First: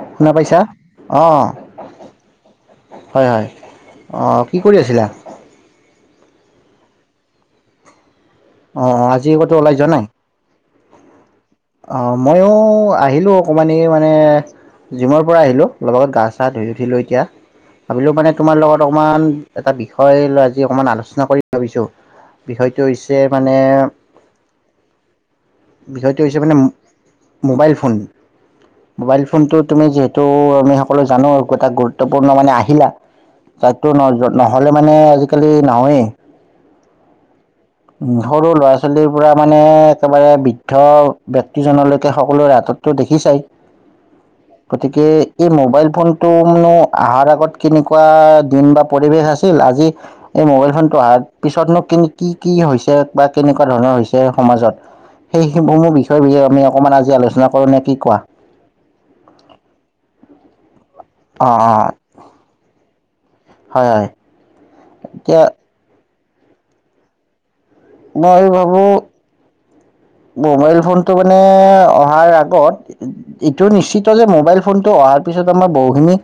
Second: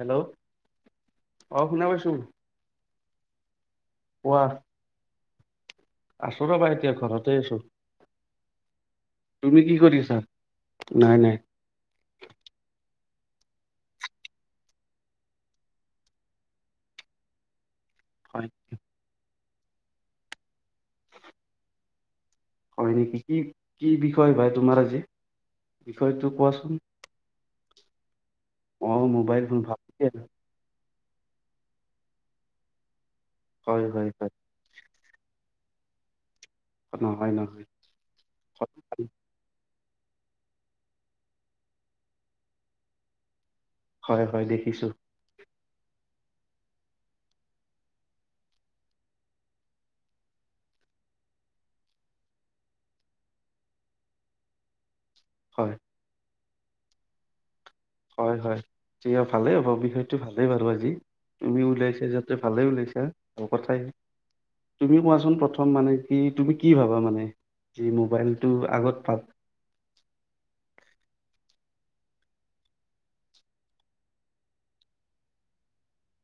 Hello শুনা পাইছা অ শুনা পাইছো হয় হয় অ কোৱা কি কৰি আছিলা আছো ৰবা এতিয়া ঘৰতে আছো। অ অ আজি আগতো তুমি ওলাই কি যোৱা নাই কৰিছা নাই নাই অ মইও আহিলো অকমান মানে জিমৰ পৰা আহিলো লগ লগত গা চা ধুই উঠিলো এতিয়া। ভাবিলোঁ মানে হয় তোমাৰ লগত অকণমান এটা বিষয় লৈ আজি অকমান আলোচনা কৰিম ভাবিছো হয় নেকি কি কি বিষয় ভাই তোমাৰ আজি বিষয় বিষয়টো মানে মোবাইল ফোন অ মোবাইল ফোনটো ফোন ভাল তুমি যিহেতু আমি সকলো জানো একো এটা গুৰুত্বপূৰ্ণ মানে আহিলা হয় তাকতো ন হয় হয় নহ'লে মানে আজিকালি নহয়ে। নহয় নহয়। উম সৰু ল'ৰা ছোৱালী পুৰা মানে একেবাৰে বৃদ্ধ ব্যক্তিজনলৈকে সকলোৰে হাততো দেখি চায়। হয় হয় দেখিছো। এই মোবাইল ফোনটোনো অহাৰ আগত কেনেকুৱা দিন বা পৰিৱেশ আছিল, আজি এই মোবাইল ফোনটো অহাৰ পিছতনো কিন কি কি হৈছে বা কেনেকুৱা ধৰণৰ হৈছে সমাজত। সেইহে হয় মোৰ বিষয়ে বিয়ে আমি অকমান আজি আলোচনা নে কি কোৱা? হয় হয়, ভালেই হ'ব বিষয়টো ভাল। স পাৰঁ [inaudible] আজি। অ', তুমি অ', ওলাইছা যাতে ভালে ওলাইছা ভ কথাই, হয় হয়। তুমি কোৱাচোন এতিয়া প্ৰথম মানে? কি তুমি কি ভাবা মানে। যি মই মোবাইলটো আগত ভাবোঁ পাম। মোবাইল ফোনটো মানে অহাৰ আগত, এইটো নিশ্চিত যে মোবাইল ফোনটো অহাৰ পিছত আমাৰ বহুখিনি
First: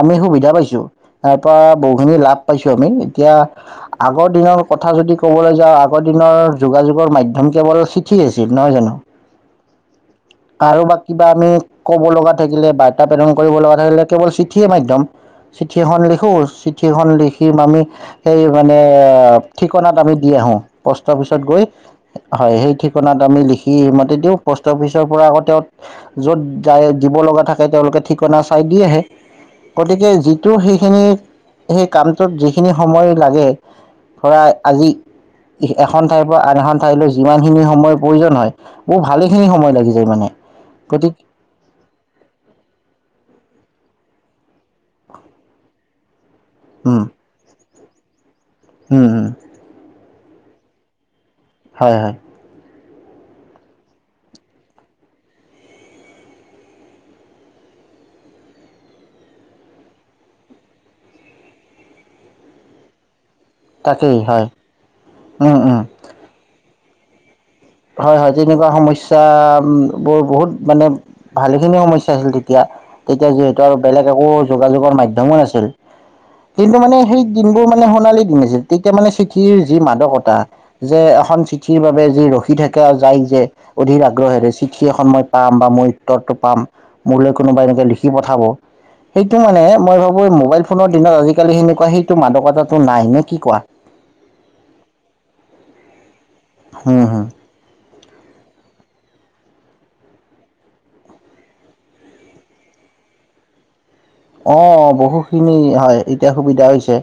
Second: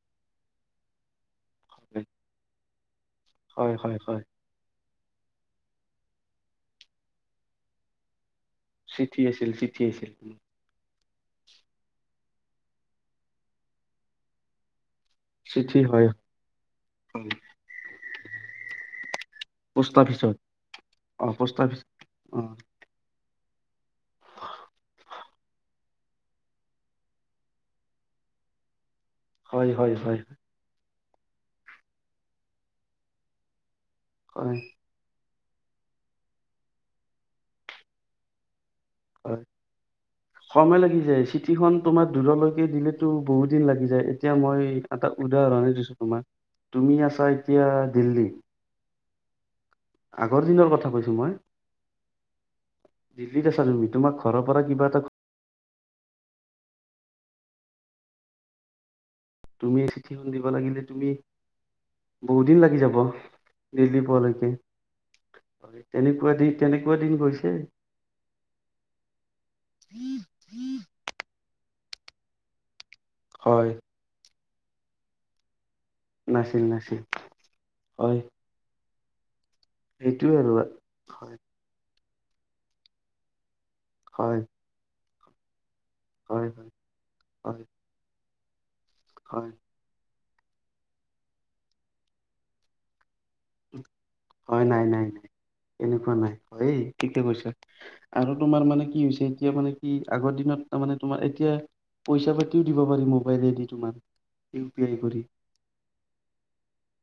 আমি, সুবিধা পাইছো। তাৰ পৰা বহু খিনি লাভ পাইছো। কমি এতিয়া, হয় হয় হয় আগৰ দিনৰ কথ কথা যদি ক'বলৈ যাওঁ আগৰ দিনৰ যোগাযোগৰ মাধ্যম কেৱল ঠিক আছে। নহয় জানো, চিঠি আছিল চিঠি আছিল কাৰোবাক কিবা আমি ক'ব লগা থাকিলে বাৰ্তা প্ৰেৰণ কৰিব লগা থাকিলে কেৱল চিঠিয়ে মাধ্যম। চিঠি চিঠিখন হয় লিখো, চিঠিখন হয় লিখিম আমি সেই মানে, পোষ্ট ঠিকনাত আমি দি অফিচত আহো পষ্ট অ অফিচত পোষ্ট গৈ, অফিচ অ হয় সেই তাত আমি লিখি মাতি দিওঁ প'ষ্ট অফিচৰ পৰা আকৌ তেওঁ, য'ত যায় দিব লগা থাকে তেওঁলোকে ঠিকনা চাই দি আহে। হয় হয় গতিকে হয় যিটো সেইখিনি সেই কামটোত যিখিনি সময় লাগে খৰাই হয় আজি এখন ঠাইৰ পৰা আন এখন ঠাইলৈও যিমান খিনি সময়ৰ প্ৰয়োজন হয় মোৰ ভালে হয় খিনি সময় লাগি যায় মানে। সময় লাগি গতিকে যায় চিটি খন তোমাৰ দূৰলৈকে দিলেতো বহুত বহুত দিন লাগি যায় এতিয়া মই এটা উদাহৰণে দিছো তোমাক। তুমি আছা এতিয়া দিল্লী হুম, হুম। আগৰ দিনৰ কথা কৈছো মই হয় হয় দিল্লীত আছা তুমি তোমাক ঘৰৰ পৰা কিবা এটা তুমি চিঠিখন দিব লাগিলে তুমি বহু দিন লাগি যাব দিল্লী তাকেই পোৱা হয় লৈকে উম উম তেনেকুৱা দি তেনেক কুৱা দিন গৈছে হয় হয় তেনেকুৱা সমস্যা বোৰ বহুত মানে ভালেখিনি সমস্যা আছিল তিতিয়া তেতিয়া যিহেতু হয় আৰু বেলেগ একো যোগাযোগৰ মাধ্যমো নাছিল নাছিল কিন্তু মানে নাছিল সেই দিনবোৰ মানে হয় সোণালী দিন আছিল তে মানে চিঠিৰ যি সেইটোৱে মাদকতা আৰু যে হয় এখন চিঠিৰ বাবে যি ৰখি ৰখি থাকে যায় যে অধিক হয় আগ্ৰহেৰে চিঠি এখন মই পাম বা মই উত্তৰটো হয় পাম হয় মোলে কোনোবা হয় এনেকে লিখিব পঠাব সেইটো হয় মানে মই ভা বো মোবাইল ফোনৰ দিনত আজি কালি হেনেকুৱা সেইটো মাদকতাটো নাই নে কি কোৱা হয় নাই নাই এনেকুৱা নাই হয়ে হম ঠিকে হম কৈছা আৰু তোমাৰ মানে কি হৈছে এতিয়া মানে কি আগৰ দিনত তামানে তোমাৰ এতিয়া পইচা পাতিও দিব পাৰি মোবাইলেদি তোমাৰ অ ইউ পি আই কৰি বহুখিনি হয় এতিয়া সুবিধা হৈছে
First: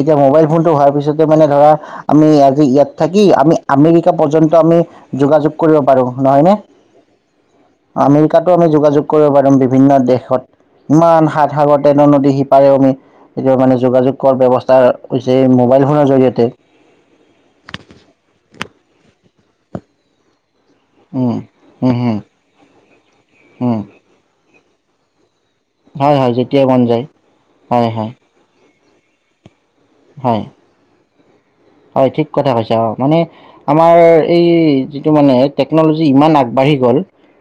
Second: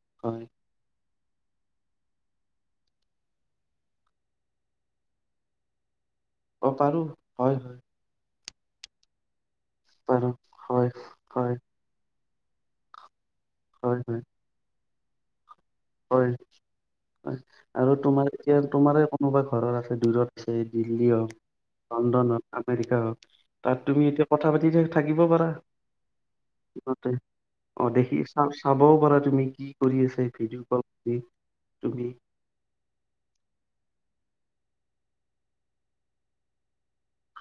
এতিয়া হয় মোবাইল ফোনটো হোৱাৰ পিছতে মানে ধৰা আমি আজি ইয়াত থাকি আমি আমেৰিকা পৰ্যন্ত আমি যোগাযোগ কৰিব পাৰোঁ অ পাৰোঁ হয় তাতো আমি যোগাযোগ কৰিব পাৰিম বিভিন্ন পাৰো দেশত হয় ইমান হাত হয় নদী সিপাৰেও আমি এতিয়াওঁ মানে হয় যোগাযোগ হয় কৰা ব্যৱস্থাৰ কৈছে মোক হয় হয় আৰু তোমাৰ এতিয়া তোমাৰে কোনোবা ঘৰত আছে দূৰত দিল্লী হওক উম, হুম, হুম, লণ্ডন হওক আমেৰিকা হওক হুম, তাত তুমি এতিয়া কথা পাতি নিজে থাকিব পাৰা। হয় হয় যেতিয়া মন যায় সিহঁতে অ হয় হয়। দেখি চা চাবও পাৰা তুমি কি কৰি আছা এই হয় ভিডিঅ কল কৰি তুমি হয় ঠিক কথা কৈছা অ মানে আমাৰ এই যিটো মানে টেকন'লজি ইমান আগবাঢ়ি গ'ল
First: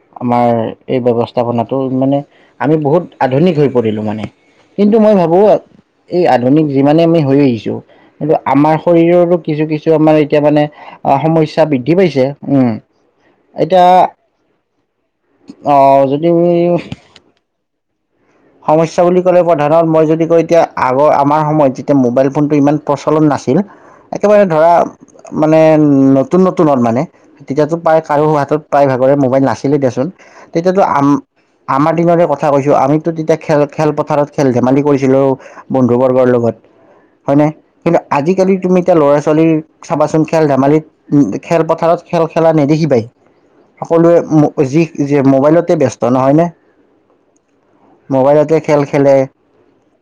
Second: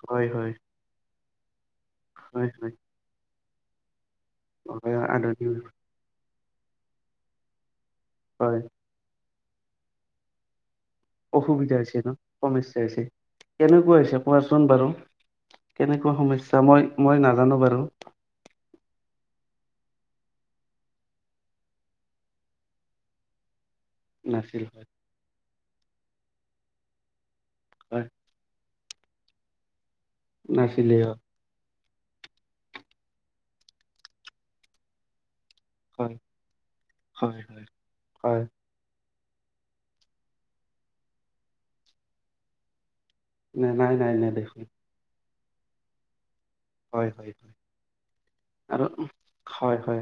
হয় আমাৰ হয় এই ব্যৱস্থা যাব নাত মানে হয় হয় আমি বহুত আধুনিক হৈ ই পৰিলোঁ মানে। কিন্তু হয় মই ভাবো আধুনিক এই আধুনিক আমি যিমানে আমি হৈ যে আহিছো কিন্তু হয় আমাৰ শৰীৰৰ কিছু কিছু আমাৰ এতিয়া মানে সমস্যা অসুবিধা বৃদ্ধি হৈছে ন পাইছে উম সমস্যা হৈছে এতিয়া কেনেকুৱা হৈছে কোৱাচোন বাৰু? অ কেনেকুৱা সমস্যা যদি মই মই নাজানো বাৰু। সমস্যা বুলি ক'লে প্ৰধানত মই যদি কওঁ এতিয়া আগৰ আমাৰ সময়ত যেতিয়া মোবাইল ফোনটো ইমান প্ৰচলন নাছিল, একেবাৰে নাছিল ধৰা হয় মানে নতুন নতুন নতুনত মানে তেতিয়াটো পায় হয় কাৰো হাতত তাই ভাগৰে মোবাইল নাছিলোঁ দেচোন। নাছিলে অঁ। আমাৰ দিনৰে কথা কৈছো আমি তেতিয়া খেল খেলপথাৰত খেল ধেমালি কৰিছিলো। বন্ধু হয় বৰ্গৰ লগত হয় নে? কিন্তু হয় আজিকালি তুমি এতিয়া ল'ৰা ছোৱালী চাবাচোন খেল ধেমালিত খেলপথাৰত খেল খেলা নেদেখিবাই। নাই নাই নাই সকলোৱে নাই মোক দেখোন বেছি যি যে মোবাইলতে ব্যস্ত নহয় নে? হয় হয় হয়। খেল আৰু খেলে হয় হয়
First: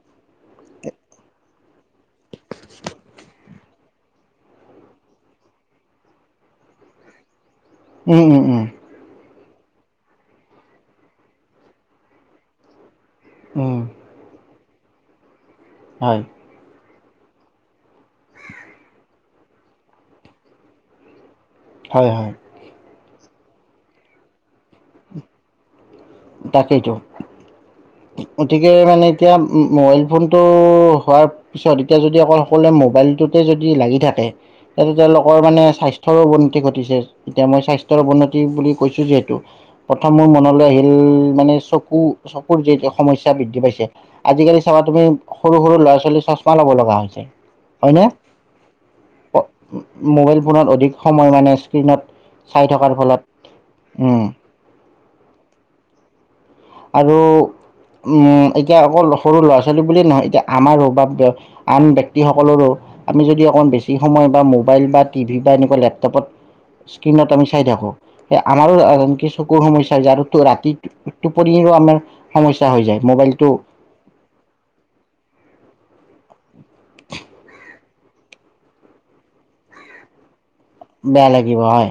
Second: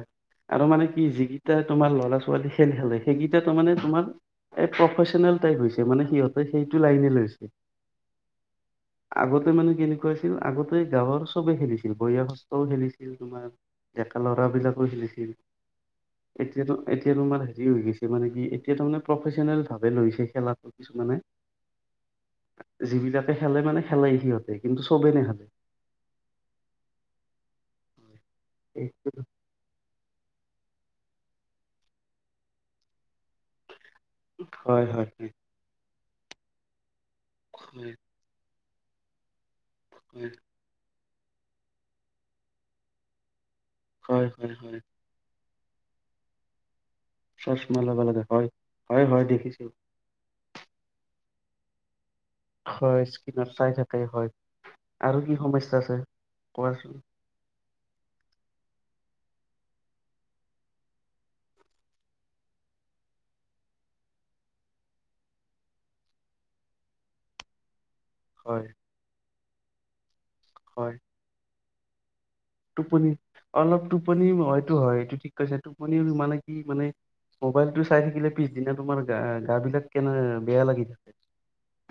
আৰু মানে কি যিকিটা তোমাৰ ল'ৰা ছোৱালী খেল খালে সেই হেতু মানে তোমাৰ প্ৰফেচনেল টাইপ হৈছে মানে সিহঁতে সেইটো লাইনে লৈছে উম উম উম আগতে মানে কেনেকুৱা আছিল আগতে গাঁৱৰ চবে খেলিছিল বয়সস্থও খেলিছিল তোমাৰ উম, ডেকা ল'ৰা বিলাক সিহঁতে খেলিছিল হয়, এতিয়াটো এতিয়া তোমাৰ হেৰি হৈ গৈছে মানে কি এতিয়া তাৰ মানে প্ৰফেচনেল ভাৱে লৈছে খেলাটো কিছুমানে হয় হয় যিবিলাকে খেলে মানে খেলে সিহঁতে কিন্তু চবেই নেখেলে তাকেইতো গতিকে মানে এতিয়া মোবাইল ফোনটো হোৱাৰ পিছত এতিয়া যদি অকল সকলোৱে মোবাইলটোতে যদি লাগি থাকে হয় তাতে হয় হয় তেওঁলোকৰ মানে স্বাস্থ্য ৰ অৱনতি ঘটিছে এতিয়া মই হয় স্বাস্থ্যৰ অৱনতি বুলি কৈছোঁ যিহেতু প্ৰথম মোৰ হয় মনলৈ আহিল উ মানে চকু চকুৰ যি সমস্যা বৃদ্ধি পাইছে হয় হয় আজিকালি হয় চাবা তুমি সৰু সৰু ল'ৰা ছোৱালী চশমা ল'ব লগা হয় চশমা লব লাগে হয় হয় হয় প- দেখিছোঁ মোবাইল ফোনত অধিক সময় মানে স্ক্ৰীণত চাই থকাৰ হয় ফলত স্কিনত চাই থাকে উম। হয় আৰু কি সময় সমস্যা আছে কোৱাচোন আৰু এতিয়া আকৌ সৰু ল'ৰা ছোৱালী বুলিয়ে নহয় এতিয়া আমাৰো বা আন ব্যক্তিসকলৰো আমি যদি অকণমান বেছি সময় বা মোবাইল বা টিভি বা এনেকুৱা লেপটপত স্ক্ৰীণত আমি চাই থাকোঁ হয় আমাৰো সাধাৰনতে চকুৰ সমস্যা যাৰ ৰাতি হয় টোপনি তো আমাৰ সমস্যা হৈ যায় টোপনি মোবাইলটো অলপ টোপনি হয়টো হয় এইটো ঠিক কৈছা শুনি শুনি মানে কি মানে মোবাইলতটো চাই থাকিলে পিছদিনা তোমাৰ গা গাবিলাক কেনেকা বেয়া লাগিব হয়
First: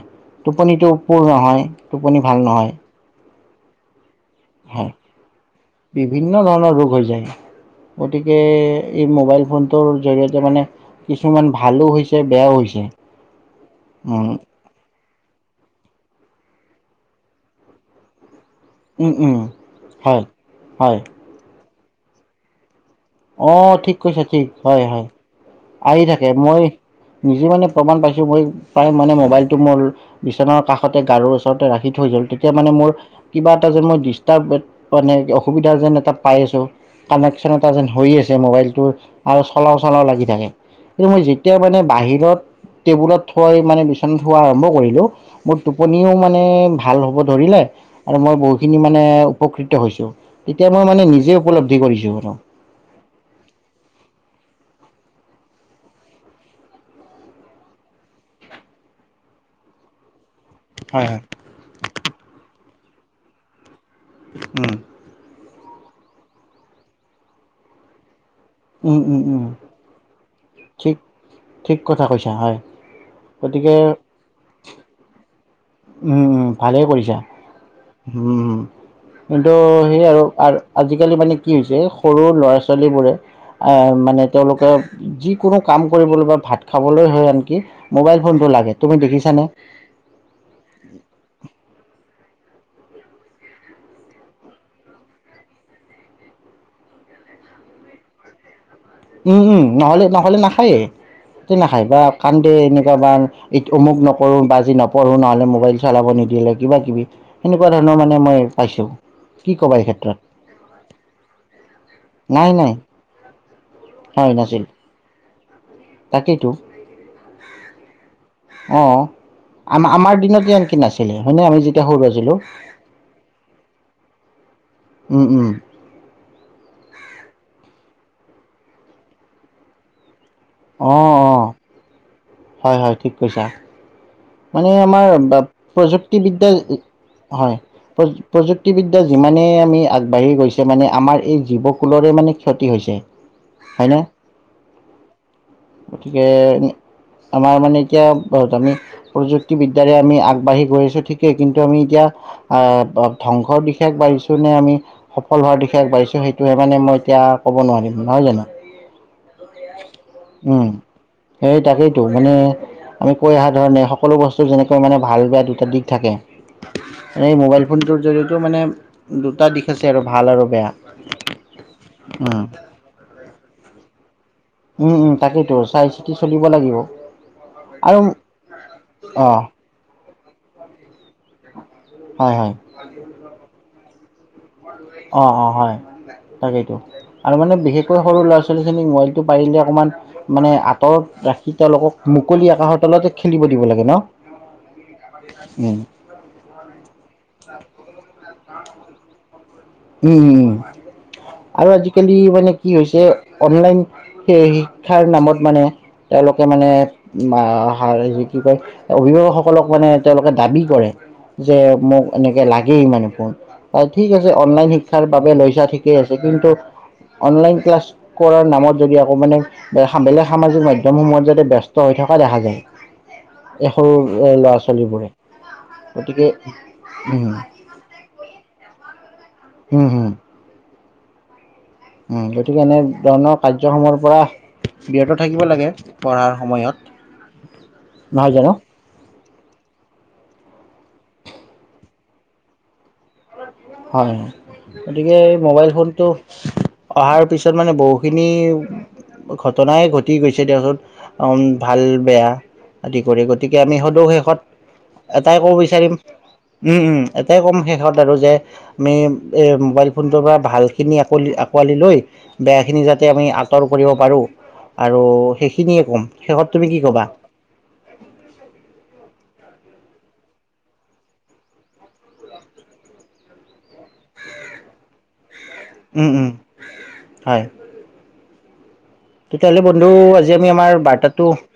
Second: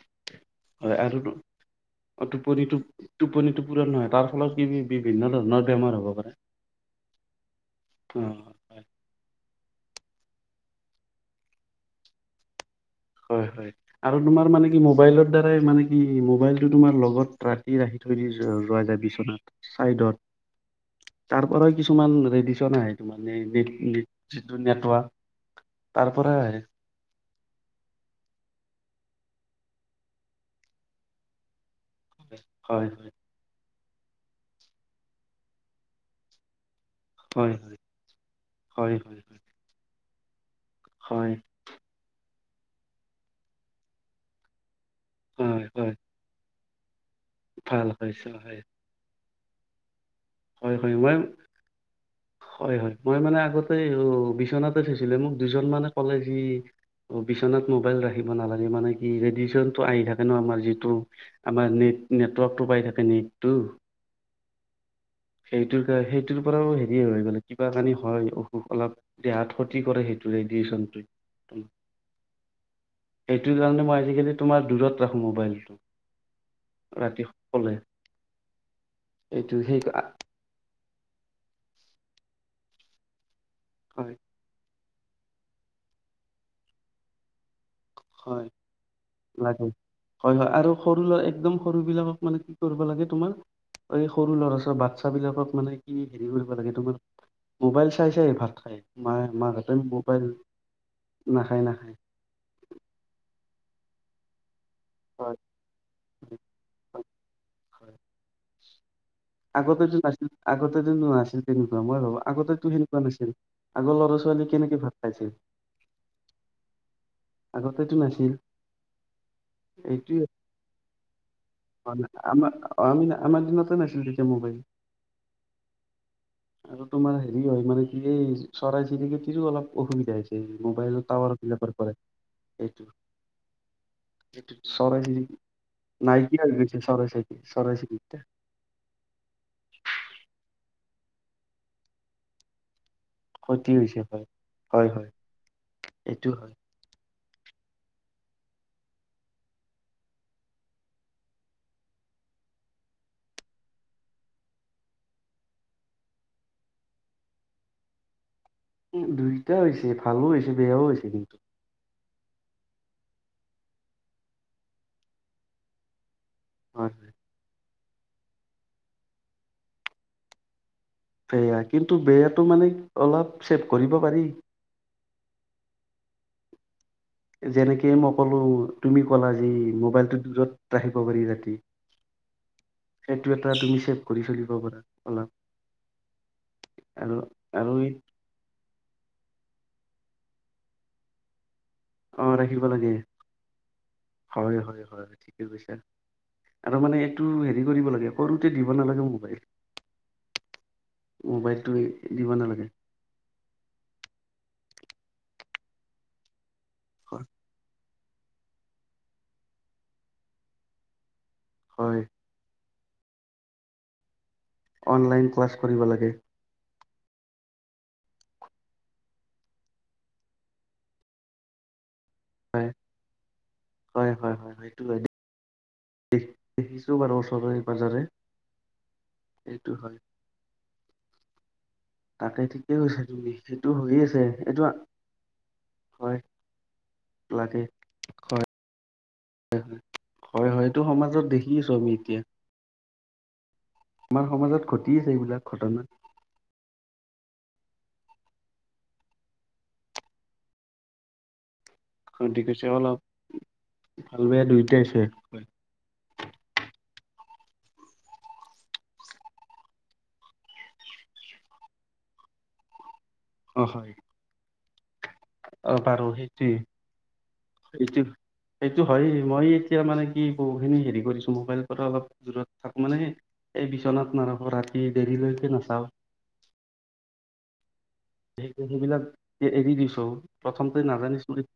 হয় টোপনিটোও আৰু পূৰ তো- নহয় টোপনি অ, ভাল নহয় টোপনিটো টোপনিটো পুৰণ নহয় তা ফলত বি হয় বিভিন্ন ধৰনৰ বিভিন্ন ধৰণৰ ৰোগ হৈ যায় অ গতিকে এই মোবাইল ফোন তউ জৰিয়তে মানে কিছুমান ভালো হৈছে বেয়াও হৈছে হয় হয় আৰু উম তোমাৰ মানে কি মোবাইলত দ্বাৰাই মানে কি মোবাইলটো তোমাৰ লগত ৰাখি ৰাখি থৈ দিছো ৰ গোৱা যায় উম উম বিচনাত চাইডত হয় হয় তাৰ পৰা কিছুমান ৰেডিচন আহে তোমাৰ অ নেট ঠিক কৈছে ঠিক যিটো হয় নেটৱৰ্ক হয় আহি তাৰ থাকে পৰা আহে মই নিজে মানে প্ৰমাণ পাইছোঁ মই প্ৰায় মানে মোবাইলটো মোৰ বিচনাৰ কাষতে গাৰুৰ ওচৰতে ৰাখি থৈ যল তেতিয়া মানে হয় হয় মোৰ কিবা তাছত মই ডিষ্টাৰ্ব মানে অসুবিধা যেন এটা পাই আছো কানেকশ্যন হয় এটা যেন কৰি আছে হয় মোবাইলটোৰ হয় হয় আৰু চলা চলা লাগি থাকে কি মই হয়, যেতিয়া মানে বাহিৰত টেবুলত থৈ মানে বিচন থোৱা আৰম্ভ কৰি। লো মোৰ হয়, হয়, টোপনিও মানে ভ ভাল হ'ব ধৰিলে ভাল আৰু হৈছে মই হয়। বহুখিনি মানে উপকৃত হৈছোঁ তেতিয়া হয়, মই হয়, মানে নিজে উপলব্ধি কৰিছো হো হয়, হয়, মই মানে আগতে অ বিচনাতে থৈছিলে মোক দুজন মানে ক'লে যি অ বিচনাত মোবাইল ৰাখিব নালাগে মানে কি ৰেডিচন টো আহি থাকে। নো আমাৰ যিটো হয় হয় আমাৰ নেট নেটৱৰ্কতটো পাই থাকে। কানেক্ট টো উম সেইটোৰ কাৰ সেইটোৰ পৰাও হেৰিয়ে হৈ গলে কিবা কানি হয় অলপ উম উম উম দেহাত ক্ষতি কৰে সেইটো ঠিক ৰেডিয়েচনটোৱে ঠিক কথা কৈছা হয় সেইটো গতিকে কাৰণে মই আজিকালি তোমাৰ দূৰত ৰাখো মোবাইলটো উম উম ভালেই কৰিছা ৰাতি শুলে। উম এইটো সেই আৰু আৰু আজিকালি মানে কি হৈছে সৰু ল'ৰা ছোৱালীবোৰে আ হয়, মানে তেওঁলোকে যিকোনো কাম কৰিবলৈ বা ভাত খাবলৈ হৈ আনকি মোবাইল ফোনটো হয় লাগে তুমি দেখিছানে লাগে হয় হয় আৰু সৰু ল একদম সৰু বিলাকক মানে কি কৰিব লাগে তোমাৰ এই সৰু ল'ৰা ছৰ বাচ্ছ বিলাকক মানে কি হেৰি কৰিব লাগে তোমাৰ মোবাইল চাই চাই ভাত খাই উম উম নহ'লে নহ'লে নাখায়ে স নাখায় বা কান্দে এনেক কেতিয়াবা অমুক নকৰো বা আজি নপঢ়ো হয় নহ'লে মোবাইল চলাব নিদিলে কিবা কিবি হয় সেনেকুৱা ধৰণৰ মানে মই। পাইছোঁ কি ক'বা এই আগতে যোন ক্ষেত্ৰত নাছিল আগতে যোন ন নাছিল তেনেকুৱা মই ভো নাই আগতেতো নাই সেনেকুৱা নাছিল আগৰ ল'ৰা হয় ছোৱালী নাছিল কেনেকে ভাল পাইছিল। তাকেইতো আগতেটো নাছিল অঁ আম এইটো আমাৰ দিনত এনেকে নাছিলে হয়নে আমি যেতিয়া সৰু আছিলো আমাৰ আমি আমাৰ দিনতে নাছিল। মোবাইলো। উম উম আৰু তোমাৰ হেৰি হয় মানে চৰাই চিৰিকেতি অলপ অসুবিধা আ হৈছে এই অ মোবাইলৰ টাৱাৰ অ পিলা পাৰ পৰাৰে হয় হয় ঠিক কৈছা মানে চৰাই আমাৰ চিৰিকটি নাইকিয়া প্ৰযুক্তিবিদ্যা হৈ গৈছে চৰাই চিৰিকটি হয় চৰাই চিৰিকটি প্ৰযুক্তিবিদ্যা যিমানেই আমি আগবাঢ়ি গৈছো। মানে আমাৰ এই জীৱকুলৰে মানে ক্ষতি হৈছে ক্ষতি হয়নে হৈছে হয় হয় হয় গতিকে এইটো হয়। আমাৰ মানে এতিয়া বহুত আমি প্ৰযুক্তিবিদ্যয়াৰে আমি আগবাঢ়ি গৈ আছো ঠিকেই কিন্তু আমি এতিয়া আহ ধ্বংসৰ দিশ আ বাঢ়িছো নে আমি সফল হোৱাৰ দিশে আ বাঢ়িছো সেইটোহে মানে মই এতিয়া ক'ব নোৱাৰিম নহয় জানো। উ দুইটা হৈছে ভাল হৈছে উম বেয়াও হৈছে কিন্তুটো সেই তাকেইতো মানে আমি কৈ অহা ধৰণে সকলো বস্তু যেনেকৈ মানে ভাল বেয়া দুটা দিশ থাকে। হয় হয়। মানে মাইবাইল ফোনটোৰ জৰিয়তেও মানে দুটা দিশ আছে আৰু ভাল আৰু বেয়া। সেয়া কিন্তু বেয়াটো উম মানে অলপ চেভ কৰিব পাৰি। উম উম তাকেইতো চাই চিতি চলিব লাগিব যেনেকে আৰু মই ক'লো তুমি ক'লা অঁ যে মোবাইলটো দূৰত ৰাখিব আহিব পাৰি ৰাতি হয় হয় সেইটো এটা তুমি চ কৰি চাকিব পাৰ অ অ হয় তাকেইতো আৰু মানে বিশেষকৈ সৰু ল'ৰা ছোৱালী মোবাইলটো পাৰিলে অকমান। মানে আঁতৰত ৰাখ। অ ৰাখিব লাগে দিব লাগে ন হয় হয় হয় ঠিকে উম কৈছা আৰু মানে এইটো হেৰি কৰিব লাগে সৰুতে দিব নালাগে মোবাইল। উম উম আৰু মোবাইলটো আজিকালি দিব মানে নালাগে কি হৈছে অনলাইন এই শিক্ষাৰ নামত মানে তেওঁলোক- মানে হয়। বা কি কয় অভিভাৱকসকলক মানে তেওঁলোকে দাবী কৰে। যে হয় মোক এনেকে লাগ গেই মানে ফোন ঠিক আছে- অনলাইন শিক্ষাৰ অনলাইন বাবে ক্লাছ লৈছা কৰিব ঠিকেই লাগে আছে কিন্তু অনলাইন ক্লাছ কৰাৰ নামত যদি আকৌ মানে বেলেগ সামাজিক মাধ্যমসমূহত যাতে ব্যস্ত হৈ থাক দেখা যায় হয় এই সৰু এ ল'ৰা ছোৱালীবোৰে। গতিকে দেখিছোঁ বাৰু উম, ওচৰৰে পাজৰে। এইটো হুম হয় হুম। উ তাকে গতিকে ঠিকেই এনে কৈছা তুমি ধৰণৰ সেইটো কাৰ্যসমুহৰ হৈয়ে পৰা আছে এইটো বীৰত্ব থাকিব লাগে হয় পঢ়াৰ সময়ত। লাগে নহয় হয় জানো? হয় হয়টো সমাজত দেখিছো আমি এতিয়া। [unintelligible] হয় আমাৰ সমাজত ঘটি আছে গতিকে এই এইবিলাক মোবাইল ঘটনা ফোনটো অহাৰ পিছত- তাৰ মানে বহুখিনি ঘটনাই ঘটি গৈছে তাৰপাছত অম ভাল বেয়া ঘটি গৈছে অলপ আদি কৰি গতিকে আমি সদৌ ভাল শেষত বেয়া দুয়োটাই আছে এটাই ক'ব বিচাৰিম উম উম। এটাই কম শেষত- আৰু যে আমি এই মোবাইল ফোনটোৰ পৰা ভালখিনি আ আঁকোৱালি লৈ বেয়াখিনি যা আমি আঁতৰ অ কৰিব হয় পাৰো। অ বাৰু সেইটোৱে কি ক'বা? সেটো সেইটো হয় মই এতিয়া মানে কি [unintelligible] খিনি হেৰি কৰিছোঁ মোবাইলৰ পৰা অলপ দৰত থাকো মানে এই বিচনাত নাৰাখোঁ। ৰাতি দেৰিলৈকে নাচাওঁ। উম, উম, হয়। [unintelligible] সেইবিলাক তেতিয়াহ'লে এৰি বন্ধু দিছো আজি আমি আমাৰ প্ৰথমতে বাৰ্তাটো নাজানিছিলো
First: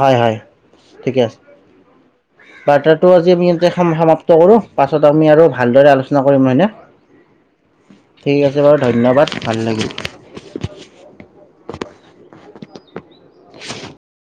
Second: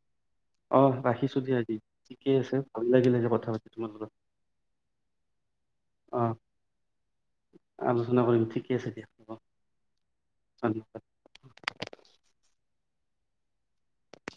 হয় হয়। ঠিকে আছে, ঠিকে আছে ভাল বাৰ্তাটো লাগিলে যে আজি আমি কথা পাতি এইয়াতে তোমাৰ লগত সমাপ্ত কৰো। পাছত আমি আৰু ভালদৰে আলোচনা অ কৰিম নহয়নে। আলোচনা ঠিক কৰিম আছে ঠিকে বাৰু দিয়া ধন্যবাদ হ'ব ভাল লাগিল। ধন্যবাদ [unintelligible]